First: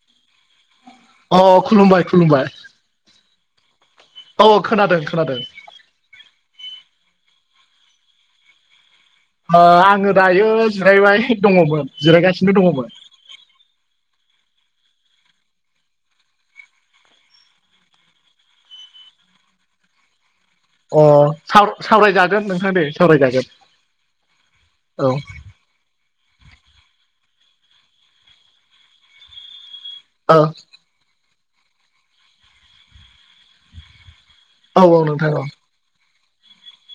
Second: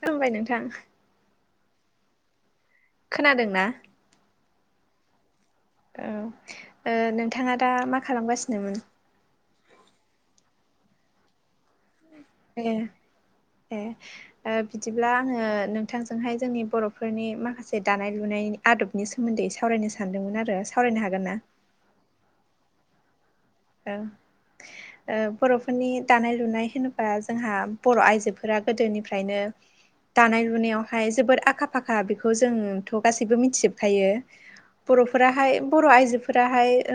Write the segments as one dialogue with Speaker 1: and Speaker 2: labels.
Speaker 1: खुलुमबाय नोंथां
Speaker 2: अ खुलुमबाय खुलुमबाय
Speaker 1: खोनादों ना
Speaker 2: औ खोनादों खोनादों
Speaker 1: औ नोंथांङा दा मा खालामगासिनोमोन?
Speaker 2: आङो दायो जिरायबाय दंङमोन जिरायगासिनो
Speaker 1: ए
Speaker 2: दंङोमोन
Speaker 1: ए बिदिब्ला आंङो नोंथांजोंहाय जोंनि बर'फोरनि माखासे दानाय लुनाय आदबनि सोमोन्दै सावरायनो सानदोंमोन आरो सावरायनो
Speaker 2: अ
Speaker 1: हागोन ना
Speaker 2: सावरायजागोन नोंथां दे सावरायजागोन
Speaker 1: ओं
Speaker 2: औ
Speaker 1: ओ बर'फोरनि दानाय लुनाय होनोबा जोंहा बर' आइजोफोरा गोदोनिफ्रायनो
Speaker 2: औ
Speaker 1: दानाय लुनायावहाय जोबोर आखा फाखा बेखौ जोंथ' गासैबो मिथिजोबखायो
Speaker 2: औ औ नोंथां औ
Speaker 1: बर'फोराहाय बर' आइजोफोराहाय ओ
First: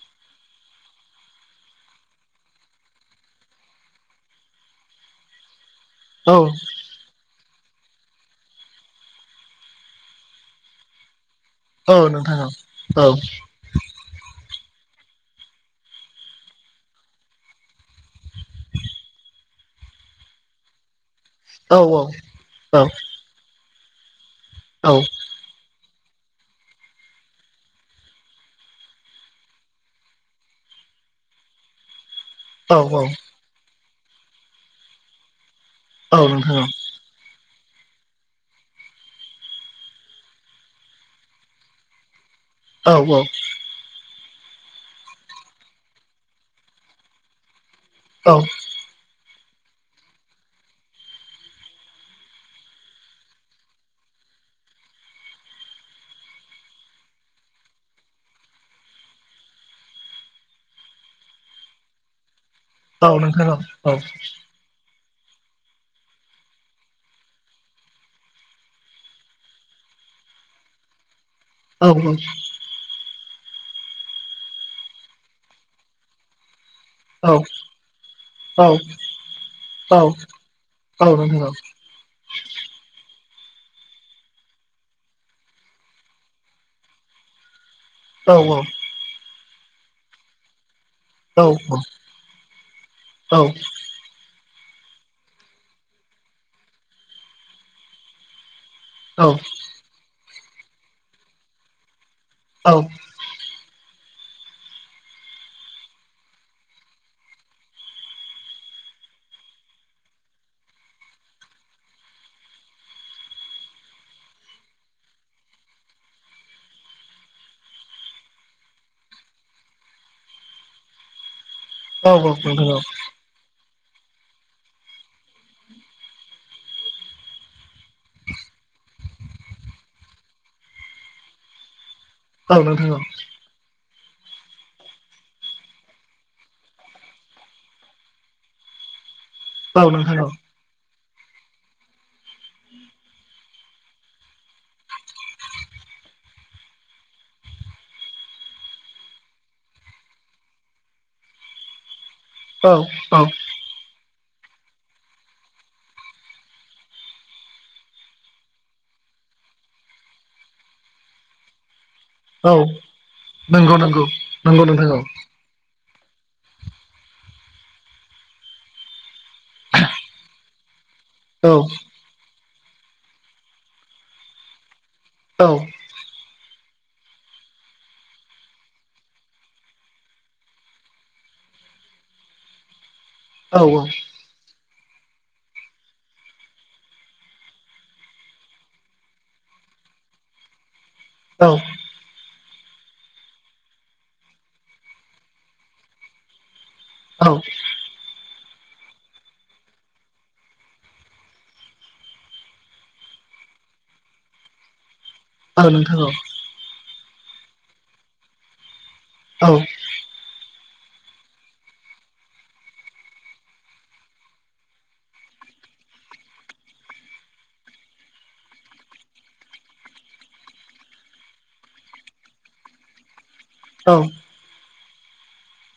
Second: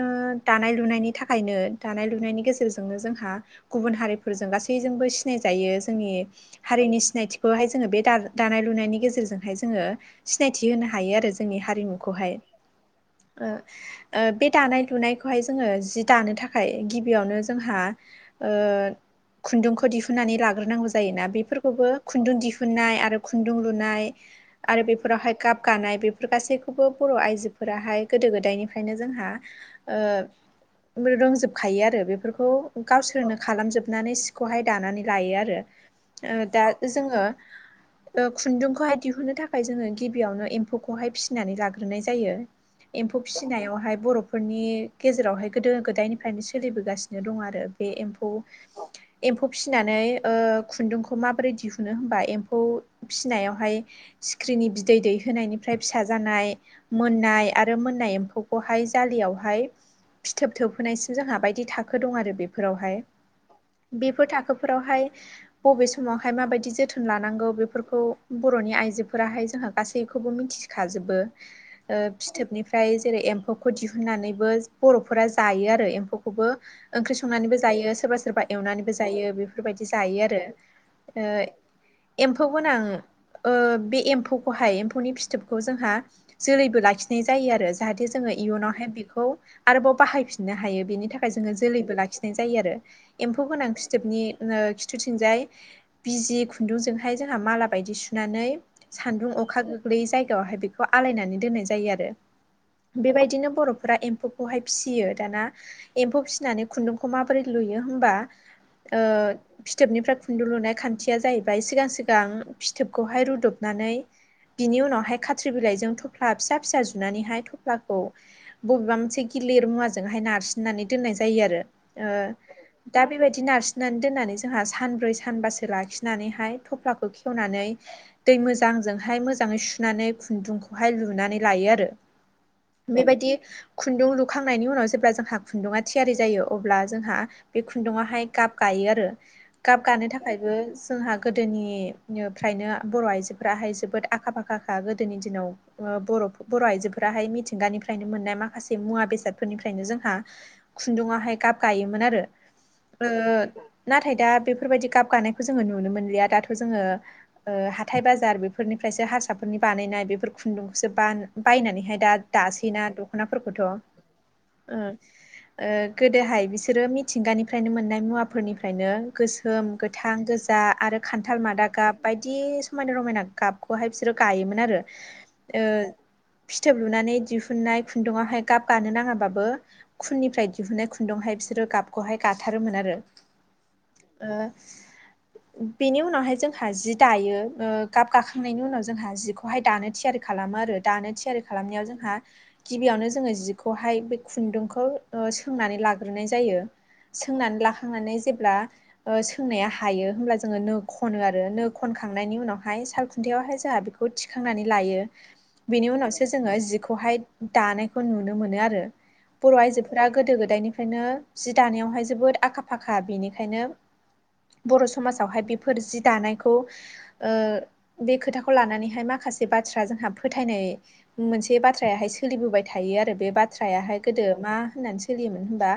Speaker 1: दानाय लुनायनि था खायनो दानाय लुनायनि गेजेरजोंनो जोंहा गुबुन हारिफोरजों गासैजोंबो सिनाय जायो जोंनि
Speaker 2: औ
Speaker 1: हारिनि सिनायथि खौहाय जोंङो बे दानाय लुनायनि गेजेरजोंहाय जोंङो सिनायथि होनो हायो आरो जोंनि
Speaker 2: औ
Speaker 1: हारिमुखौहाय
Speaker 2: नोंथां औ
Speaker 1: बे दानाय लुनायखौहाय जोंङो जि दानो थाखाय गिबियावनो जोंहा ओ खुन्दुंखौ दिहुननानै लाग्रोनांगौ जायोना।
Speaker 2: औ
Speaker 1: बेफोरखौबो खुन्दुं दिहुननाय आरो खुन्दुं लुनाय आरो
Speaker 2: औ
Speaker 1: बेफोरावहाय गाब गानाय बेफोर गासैखौबो बर' आइजोफोराहाय गोदो गोदायनिफ्रायनो जोंहा ओ रोंजोबखायो आरो बेफोरखौ
Speaker 2: औ
Speaker 1: गावसोरनो खालामजोबनानै सिखौहाय दानानै लायो
Speaker 2: औ
Speaker 1: आरो
Speaker 2: नोंथां
Speaker 1: दा जोंङो खुन्दुंखौहाय दिहुननो थाखाय जोंङो गिबियावनो एम्फौखौहाय फिसिनानै लाग्रोनाय जायो।
Speaker 2: औ नोंथां औ
Speaker 1: एम्फौ फिसिनायावहाय बर'फोरनि गेजेरावहाय गोदो गोदायनिफ्रायनो सोलिबोगासिनो दं आरो बे एम्फौ
Speaker 2: औ नोंथां औ
Speaker 1: एम्फौ फिसिनानै खुन्दुंखौ माबोरै दिहुनो होमबा एम्फौ फिसिनायावहाय सिख्रिनि बिदै दैहोनायनिफ्राय फिसा जानाय मोननाय आरो मोननाय एम्फौखौहाय जाालियावहाय फिथोब थोबहोनायसिम जोंहा बायदि थाखो दं आरो बे फोरावहाय
Speaker 2: औ नोंथां औ
Speaker 1: बेफोर थाखोफोरावहाय बबे समावहाय माबायदि जोथोन लानांगौ बेफोरखौ बर'नि आइजोफोराहाय जोंहा गासैखौबो मिथि खाजोबो ओ
Speaker 2: औ
Speaker 1: फिथोबनिफ्राय जेरै एम्फौखौ दिहुनन्नानैबो बर'फोरा जायो आरो एम्फौखौबो ओंख्रि संनानैबो जायो सोरबा सोरबा एवनानैबो जायो बेफोरबायदि जायो आरो।
Speaker 2: औ [unintelligible]
Speaker 1: एम्फौबो नाङो बे एम्फौखौहाय एम्फौनि फिथोबखौ जोंहा जोलैबो लाखिनाय जायो आरो। जाहाथे जोङो इयुनावहाय बेखौ आरोबाव बाहायफिननो हायो बेनि थाखाय। जोङो जोलैबो लाखिनाय जायो आरो एम्फौ गोनां फि थोबनि खिथुथिंजाय बिजि खुन्दुंजोंहाय जोंहा माला बायदि सुनानै सान्दुं अखा गोग्लैयै जायगायावहाय बेखौ आलायनानै दोननाय जायो आरो।
Speaker 2: औ
Speaker 1: बेबायदिनो बर'फोरा एम्फौ बेखौहाय फिसियो दाना एम्फौ फिसिनानै खुन्दुंखौ माबोरै लुयो होमबा ओ फिथोबनिफ्राय खुन्दु लुनाय खान्थिया जाहैबाय सिगां सिगां फिथोबखौहाय रुदबनानै बिनि उनावहाय खाथ्रि बिलाइजों थफ्ला फिसा फिसा जुनानैहाय थफ्लाखौ बबेबा मोनसे गिलिर मुवाजोंहाय नारसिननानै दोनाय जायो आरो
Speaker 2: औ
Speaker 1: दा बेबायदि नारसिननानै दोननानै जोंहा सानब्रै सानबासो लाखिनानैहाय थफ्लाखौ खेवनानै दै मोजांजोंहाय मोजाङै सुनानै खुन्दुंखौहाय लुनानै लायो आरो। बेबायदि खुन्दुं लु खांनायनि उनाव जेब्ला जोंहा खुन्दुङा थियारि जायो अब्ला जोंहा बे खुन्दुङावहाय गाब गायो आरो गाब गानो थाखायबो जोंहा गोदोनिफ्रायनो बर' आइजोफ्राहाय जोबोद आखा फाखाखा गोदोनि दिनाव ओ बर' आइजोफोराहाय मिथिंगानिफ्रायनो मोननाय माखासे मुवा बेसाद फोरनिफ्रायनो जोंहा खुन्दुङावहाय गाब गायोमोन आरो
Speaker 2: औ
Speaker 1: नाथाय दा बेफोरबायदि गाब गानायखौ जोङो नुनो मोनलिया दाथ' जोङो ओ हाथाय बाजार बेफोरनिफ्रायसो हारसाफोरनि बानायनाय बेफोर खुन्दुंखौसो बायनानैहाय दा
Speaker 2: औ
Speaker 1: दासैना दख'नाफोरखौथ'
Speaker 2: नंगौ नंगौ नंगौ नोंथां
Speaker 1: उम गोदोहाय बिसोरो मिथिंगानिफ्रायनो मोननाय मुवाफोरनिफ्रायनो गोसोम गोथां गोजा आरो खान्थाल
Speaker 2: औ
Speaker 1: मादा गाब बायदि समायना रमायना गाबखौहाय बिसोरो गायोमोन आरो।
Speaker 2: औ
Speaker 1: फिथोब लुनानै दिहुननाय खुन्दुङाहाय गाब गानो नाङा बाबो खुननिफ्राय दिहुनुनाय खुन्दुङावहाय बिसोरो गाबखौहाय गाथारोमोन आरो।
Speaker 2: औ औ
Speaker 1: ओ बेनि उनावहाय जोंहा जि दायो गाब गाखांनायनि उनाव जोंहा जिखौहाय दानो थियारि खालामो आरो दानो थियारि
Speaker 2: औ
Speaker 1: खालामनायाव जोंहा गिबियावनो जोंङो जिखौहाय खुन्दुंखौ सोंनानै लाग्रोनाय जायो
Speaker 2: औ
Speaker 1: सोंनानै लाखांनानै जेब्ला ओ सोंनाया हायो होनब्ला जोङो नो खनो आरो नो खनखांनायनि उनावहाय सालखुन्थायावहाय जोंहा बे खौ थिखांनानै लायो
Speaker 2: औ
Speaker 1: बेनि
Speaker 2: नोंथां औ
Speaker 1: उनावसो जोङो जिखौहाय दानायखौ नुनो मोनो आरो
Speaker 2: औ
Speaker 1: बर' आइजोफोरा गोदो गोदायनिफ्रायनो जि दानायावहाय जोबोद आखा फाखा बेनिखायनो बर' समाजावहाय बेफोर जि दानायखौ ओ बे खोथाखौ लानानैहाय माखासे बाथ्रा जोंहा फोथायनाय मोनसे बाथ्रायाहाय सोलिबोबाय थायो आरो बे
Speaker 2: औ
Speaker 1: बाथ्रायाहाय दो मा होननानै सोलियोमोन होमबा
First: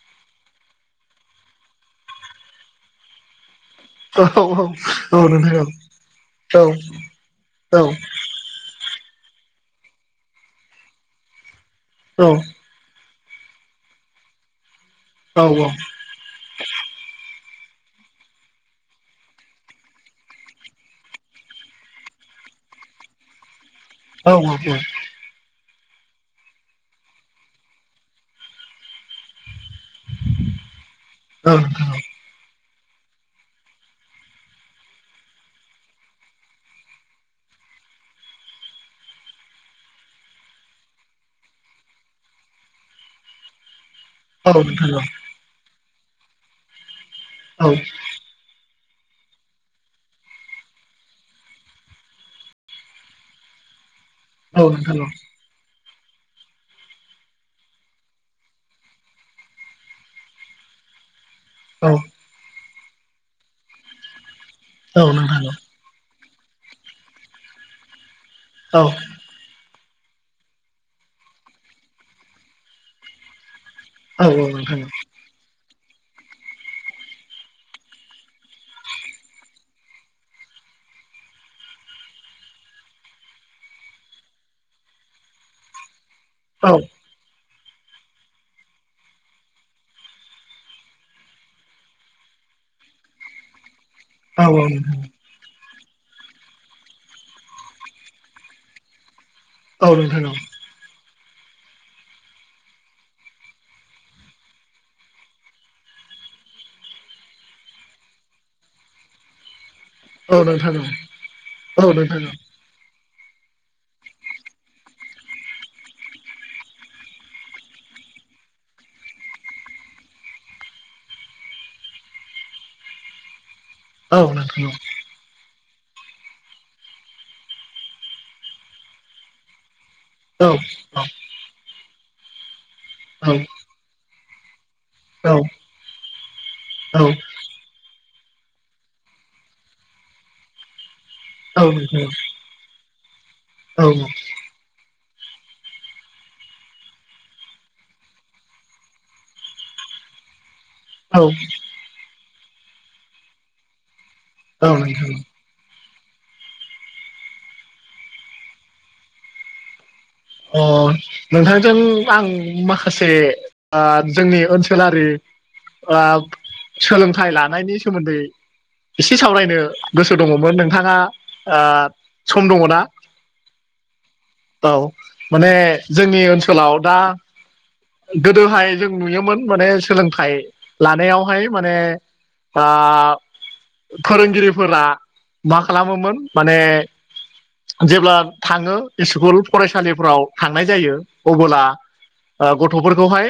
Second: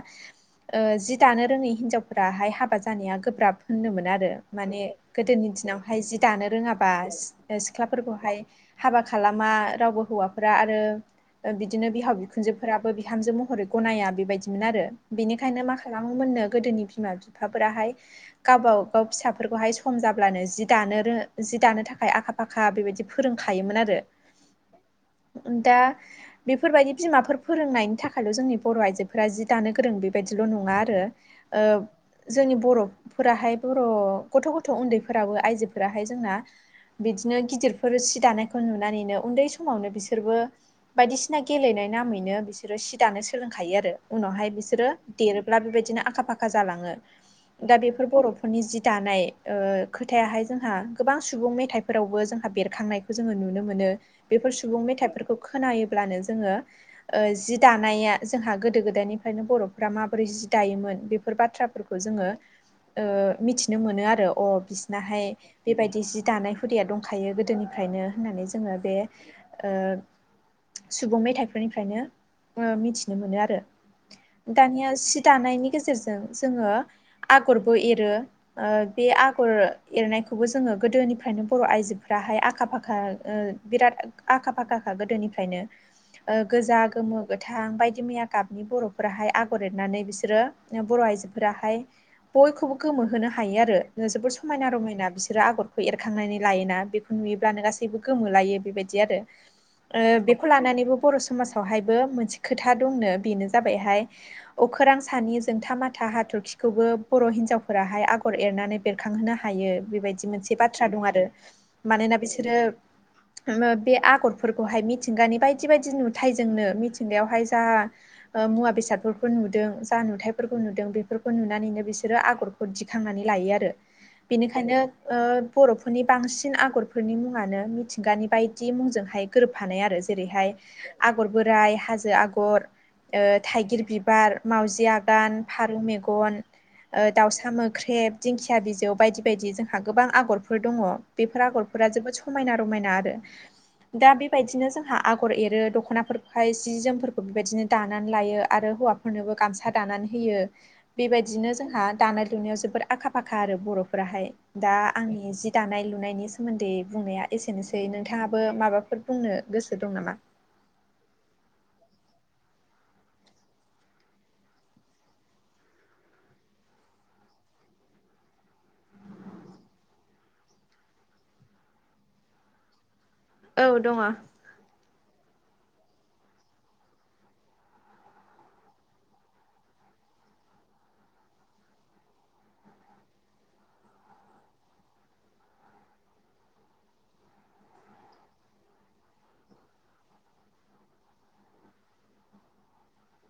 Speaker 1: ओ जि दानो रोङै हिन्जावफोराहाय हाबा जानाया गोब्राब होनदोंमोन
Speaker 2: औ
Speaker 1: आरो
Speaker 2: औ
Speaker 1: माने
Speaker 2: औ नोंथां औ नोंथां औ नोंथां औ नोंथां औ नोंथां औ नोंथां औ नोंथां औ
Speaker 1: गोदोनि
Speaker 2: नोंथां औ नोंथां औ नोंथां औ औ
Speaker 1: दिनावहाय जि दानो रोङाबा सिख्लाफोरखौहाय हाबा खालामा रावबो हौवाफोरा आरो बिदिनो बिहाव बिखुनजो बिहामजो महरै गनाया बेबायदिमोन आरो बेनिखायनो माखाला मोननो गोदोनि बिमा बिफाफोराहाय गावबा गाव फिसाफोरखौहाय सम जाब्लानो जि दानो रो जि दानो थाखाय आखा फाखा बेबायदि फोरोंखायोमोन आरो
Speaker 2: औ औ औ
Speaker 1: दा बेफोरबायदि बिमाफोर फोरोंनायनि थाखायल' जोंनि बर' आइजो फोरा जि दानो गोरों बेबायाददिल' नङा आरो जोंनि बर'फोराहाय बर' गथ' गथ' उन्दैफोराबो आइजोफोराहाय जोंना बिदिनो गिदिरफोर सि दानायखौ नुनानैनो उन्दै समावनो बिसोरबो बायदिसिना गेलेनाय नामैनो बिसोरो सि दानो सोलोंखायो आरो उनावहाय बिसोरो
Speaker 2: नोंथां
Speaker 1: देर बेबायदिनो आखा फाखा जालाङो
Speaker 2: औ औ नोंथां
Speaker 1: दा बेफोर बर' नखरनि जि दानाय खोथायाहाय जोंहा गोबां सुबुं मेथाइफोरावबो जोंहा बेरखांनाय जोङो नुनो मोनो बेफोर
Speaker 2: औ
Speaker 1: सुबुं मेथाइफोरखौ खोनायोब्लानो जोङो जि दानाया जोंहा गोदो गोदायनिफ्रायनो बर'फ्रा माबोरै जि दायोमोन बेफोर फोर बाथ्राफोरखौ जोङो मिथिनो मोनो आरो अ बिसिनाहाय बेबायदि दानाय हुदाया दंखायो गोदोनिफ्रायनो होननानै जोङो बे ओ सुबुं मेथाइफोरनिफ्रायनो मिथिनो मोनो आरो दानिया सि दानायनि गेजेरजों जोङो आगरबो एरो ओ बे आगर एरनायखौबो जोङो गोदोनिफ्रायनो बर' आइजोफ्राहाय आखा फाखा बिराद आखा फाखाखा गोदोनिफ्रायनो गोजा गोमो गोथां बायदि मैया गाबनि बर'फोराहाय आगर एरनानै बिसोरो बर' आइजोफोराहाय बयखौबो गोमोहोनो हायो आरो जोबोद समायना रमायना बिसोर बिसोरो आगरखौ एरखांनानै लायोना बेखौ नुयोब्लानो गासैबो गोमोलायो बेबायदि आरो ओ बेखौ लानानैबो बर' समाजावहायबो मोनसे खोथा दंनो बेनो जाबायहाय अखोरां सानि जोंथा माथा हाथरखिखौबो बर' हिनजावफोराहाय आगर एरनानै बेरखांहोनो हायो बेबायदि मोनसे बाथ्रा दं आरो मानोना बिसोरो बे आगरफोरखौहाय मिथिंगानि बायदि बायदि नुथायजोंनो मिथिंगायावहाय जा ओ मुवा बेसादफोरखौ नुदों जा नुथायाइफोरखौ नुदों बेफोरखौ नुनानैनो बिसोरो आगर दिखांनानै लायो आरो बेनिखायनो ओ बर'फोरनि बांसिन आगरफोरनि मुङानो मिथिंगानि बायदि मुंजोंहाय गोरोबफानाय आरो जेरैहाय आगर बोराइ हाजो आगर थाइगिर बिबार मावउजि आगर बागान फारौ मेगन दाउसा मो ख्रेब दिंखिया बिजौ बायदि बायदि जोंहा गोबां आगरफोर दङ बेफोर आगरफोरा जोबोद सम समायना रमायना आरो दा बेबायदिनो जोंहा आगर एरो दख दख'नाफोरखौहाय जि जोमफोरखौ बेबायदिनो दानानै लायो आरो हौवाफोरनोबो गामसा दानानै होयो बेबायदिनो जोंहा दानाय लुनायाव जोबोर आखा फाखा आरो बर'फोराहाय दा
Speaker 2: औ नोंथां
Speaker 1: आंनि जि दानाय लुनायनि सोमोन्दै बुंनाया एसेनोसै नोंथाङाबो माबाफोर बुंनो गोसो दं नामा
Speaker 2: अ नोंथांजों आं माखासे आ जोंनि ओनसोलारि आ सोलोंथाइ लानायनि सोमोन्दै एसे सावरायनो गोसो दङमोन नोंथाङा आ सम दङना
Speaker 1: औ दङ
Speaker 2: औ माने जोंनि ओनसोलाव दा गोदोहाय जों नुयोमोन माने सोलोंथाइ लानायावहाय माने आ फोरोंगिरिफोरा मा खालामोमोन माने जेब्ला थाङो स्कुल फरायसालिफ्राव थांनाय जायो अबोला गथ'फोरखौहाय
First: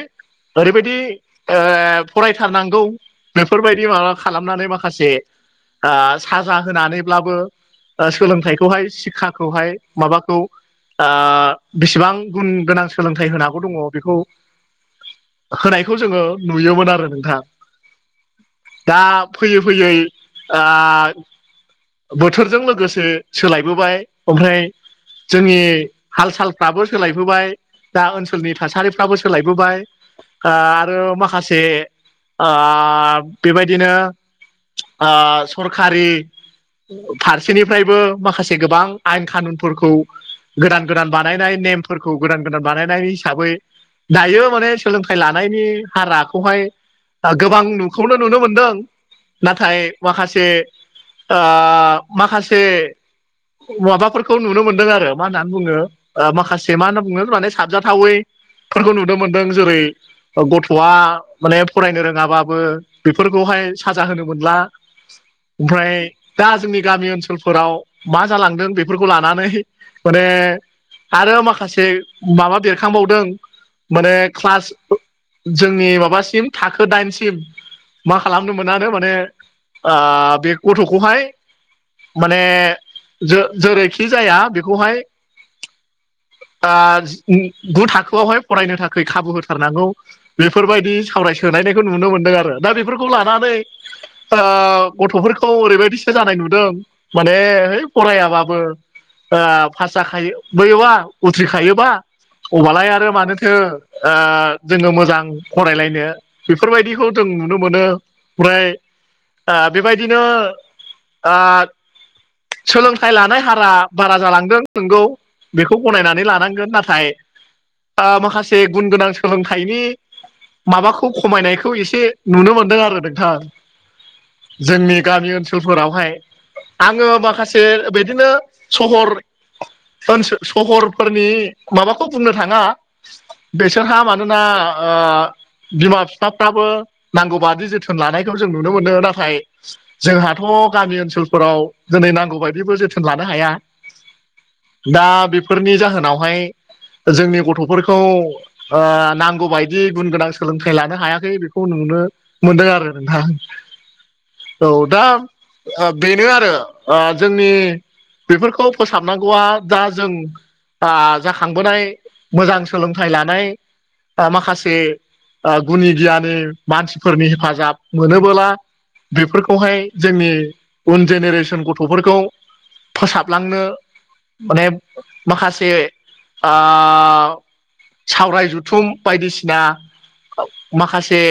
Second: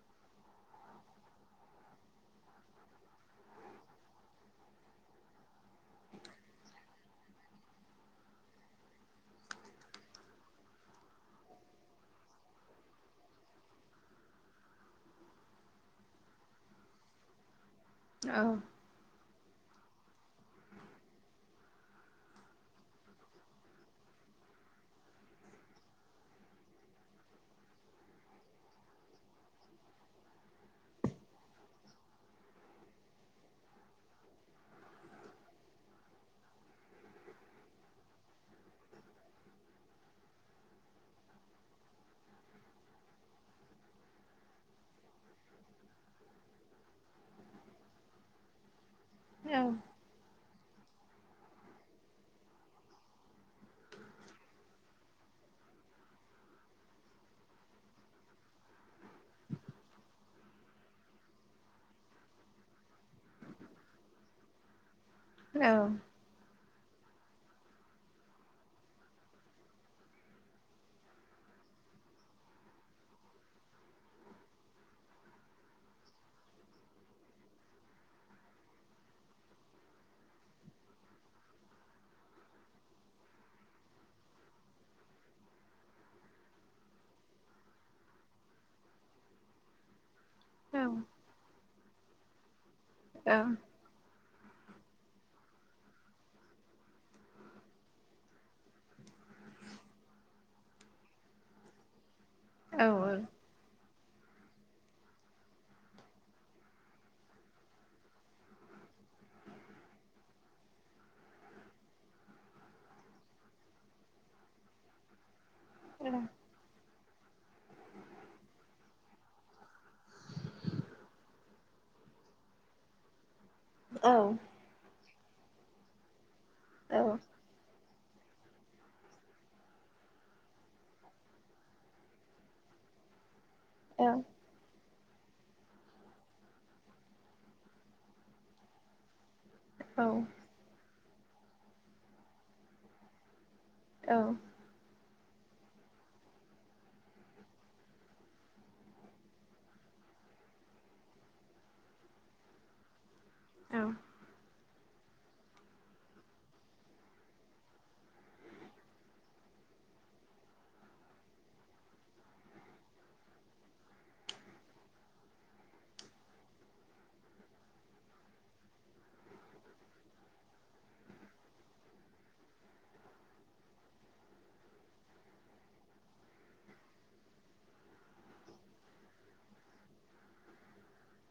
Speaker 2: ओरैबायदि ओ फरायथारनांगौ बेफोरबायदि माबा खालामनानै माखासे आ साजा होनानैब्लाबो ओ सोलोंथाइखौहाय सिक्षाखौहाय माबाखौ आ बेसेबां गुन गोनां सोलोंथाइ होनांगौ दङ बेखौ होनायखौ जोङो नुयोमोन आरो नोंथां
Speaker 1: औ
Speaker 2: दा फैयै फैयै आ बोथोरजों लोगोसे सोलायबोबाय ओमफ्राय जोंनि हाल सालफ्राबो सोलायबोबाय दा ओनसोलनि थासारिफ्राबो सोलायबोबाय आ आरो माखासे आ बेबायदिनो आ सरखारि फारसेनिफ्रायबो माखासे गोबां आयेन खानुनफोरखौ गोदान गोदान बानायनाय नेमफोरखौ गोदान गोदान बानायनाय हिसाबै दायो माने सोलोंथाइ लानायनि हाराखौहाय गोबां नुखौनो नुनो मोनदों नाथाय माखासे आ माखासे माबाफोरखौ नुनो मोनदों आरो मा होननानै बुङो माखासे मा होनना बुंङोने साबजाथावैफोरखौ नुनो मोन्दों जेरै गथ'आ माने फरायनो रोङाबाबो बेफोरखौहाय साजा होनो मोनला
Speaker 1: [inaudible]
Speaker 2: ओमफ्राय दा जोंनि गामि ओनसोलफोराव मा जालांदों बेफोरखौ लानानै माने आरो माखासे माबा बेरखांबावदों माने क्लास जोंनि माबासिम थाखो दाइनसिम मा खालामनो मोनानो माने आ बे गथ' खौहाय माने जो जेरैखि जाया बेखौहाय आ गु थाखोआवहाय फरायनो थाखाय खाबु होथारनांगौ
Speaker 1: औ
Speaker 2: बेफोरबायदि सावरायसोनायनायखौ नुनो मोन्दों आरो दा बेफोरखौ
Speaker 1: औ
Speaker 2: लानानै ओ गथ'फोरखौ ओरैबायदिसो जानाय नुदों माने है फरायाबाबो आ फास जाखायो बैयोबा उथ्रिखायोबा अबालाय
Speaker 1: औ
Speaker 2: आरो मानोथो ओ जोङो मोजां फरायलायनो बेफोरबायदिखौ जों नुनो मोनो ओमफ्राय आ बेबायदिनो सोलोंथाइ लानाय हारा बारा जालांदों नंगौ बेखौ गनायनानै लानांगोन नाथाय माखासे गुन गोनां सोलोंथाइनि माबाखौ खमायनायखौ एसे नुनो मोनदों आरो नोंथां
Speaker 1: औ
Speaker 2: जोंनि गामि ओनसोलफोरावहाय आङो माखा से बिदिनो सहर ओनसो सहरफोरनि माबाखौ बुंनो थाङा बेसोरहा मानोना बिमा बिफाफ्राबो नांगौ बादि जोथोन लानायखौ जों नुनो मोनो नाथायबा जोंहाथ' गामि ओनसोलफोराव दिनै नांगौबायदिबो जोथोन लानो हाया
Speaker 1: औ।
Speaker 2: दा बेफोरनि जाहोनावहाय जोंनि गथ'फोरखौ नांगौ बायदि गुन गोनां सोलोंथाइ लानो हायाखै बेखौ नुनो मोन्दों आरो नोंथां। औ दायो बेनो आरो जोंनि बेफोरखौ फोसाबनांगौआ दा जोंङो जाखांबोनाय मोजां सोलोंथाइ लानाय माखासे गुनि गियानि मानसिफोरनि हेफाजाब मोनोबोलाथ' बेफोरखौहाय जोंनि उन जेनेरेसन गथ'फोरखौ फोसाबलांनो। माने माखासे आ सावराय जथुम बायदिसिना माखासे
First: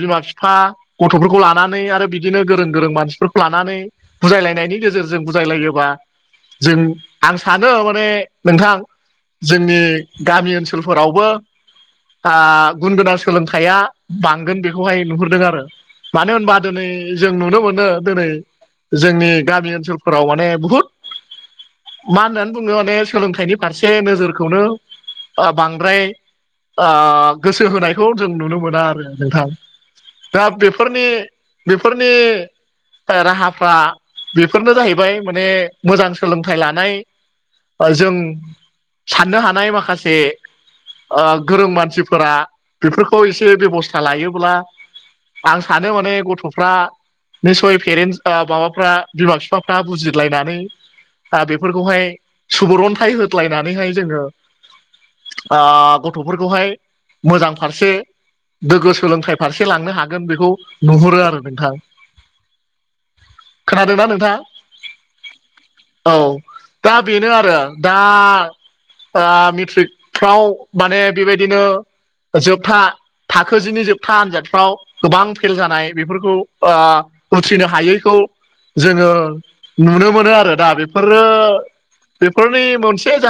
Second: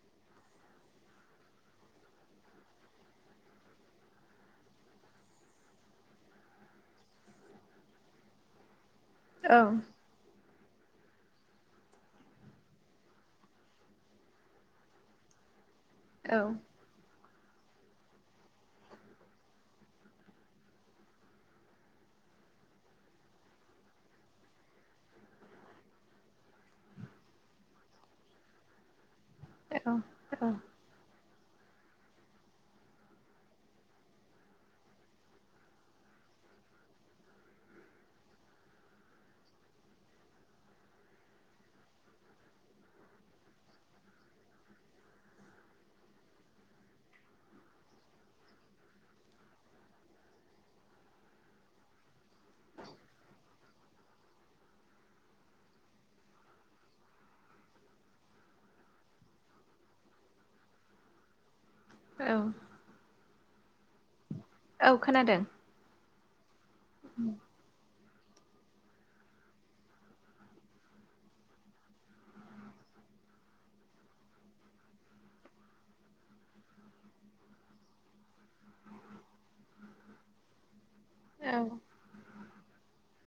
Speaker 2: बिमा बिफा गथ'फोरखौ लानानै आरो। बिदिनो गोरों गोरों मानसिफोरखौ लानानै बुजायलायनायनि गेजेरजों बुजायलायोबाथ जों आं सानो माने नोंथां जोंनि गामि ओनसोलफोरावबो गुन गोनां सोलोंथाइया बांगोन बेखौहाय नुहुरदों आरो मानो होनबा दिनै जों नुनो मोनो दिनै जोंनि गामि ओनसोलफोराव माने बुहुदाव मा होननानै बुङो माने सोलोंथाइनि फारसे नोजोरखौनो बांद्राय गोसो होनायखौ जों नुनो मोना आरो नोंथां
Speaker 1: औ
Speaker 2: दा बेफोरनि बेफोरनिया राहाफ्रा बेफोरनो जाहैबाय माने मोजां सोलोंथाइ लानाया जों साननो हानाय माखासे गोरों मानसिफोरा बेफोरखौ एसे बेबस्था लायोब्ला आं सानो माने फ्रा निस्सय पेरेन्टस माबाफ्रा बिमा बिफाफ्रा बुजिलायनानै। दा बेफोरखौहाय सुबुरून्थाइ होदलायनानैहाय जोङो गथ'फोरखौहाय मोजां फारसे गोगो सोलोंथाइ फारसे लांनो हागोन बेखौ नुहुरो आरो नोंथां।
Speaker 1: औ।
Speaker 2: खोनादोंना नोंथां।
Speaker 1: औ खोनादों।
Speaker 2: औ दा बेनो आरो दा मेट्रिकफ्राव माने बेबादिनो जोबथा थाखो जिनि जोबथा आनजादफ्राव गोबां फेल जानाय बेफोर उथ्रिनो हायैखौ जोङो नुनो मोनो आरो ना बे फोरो
Speaker 1: औ
Speaker 2: बेफोरनि मोनसे जा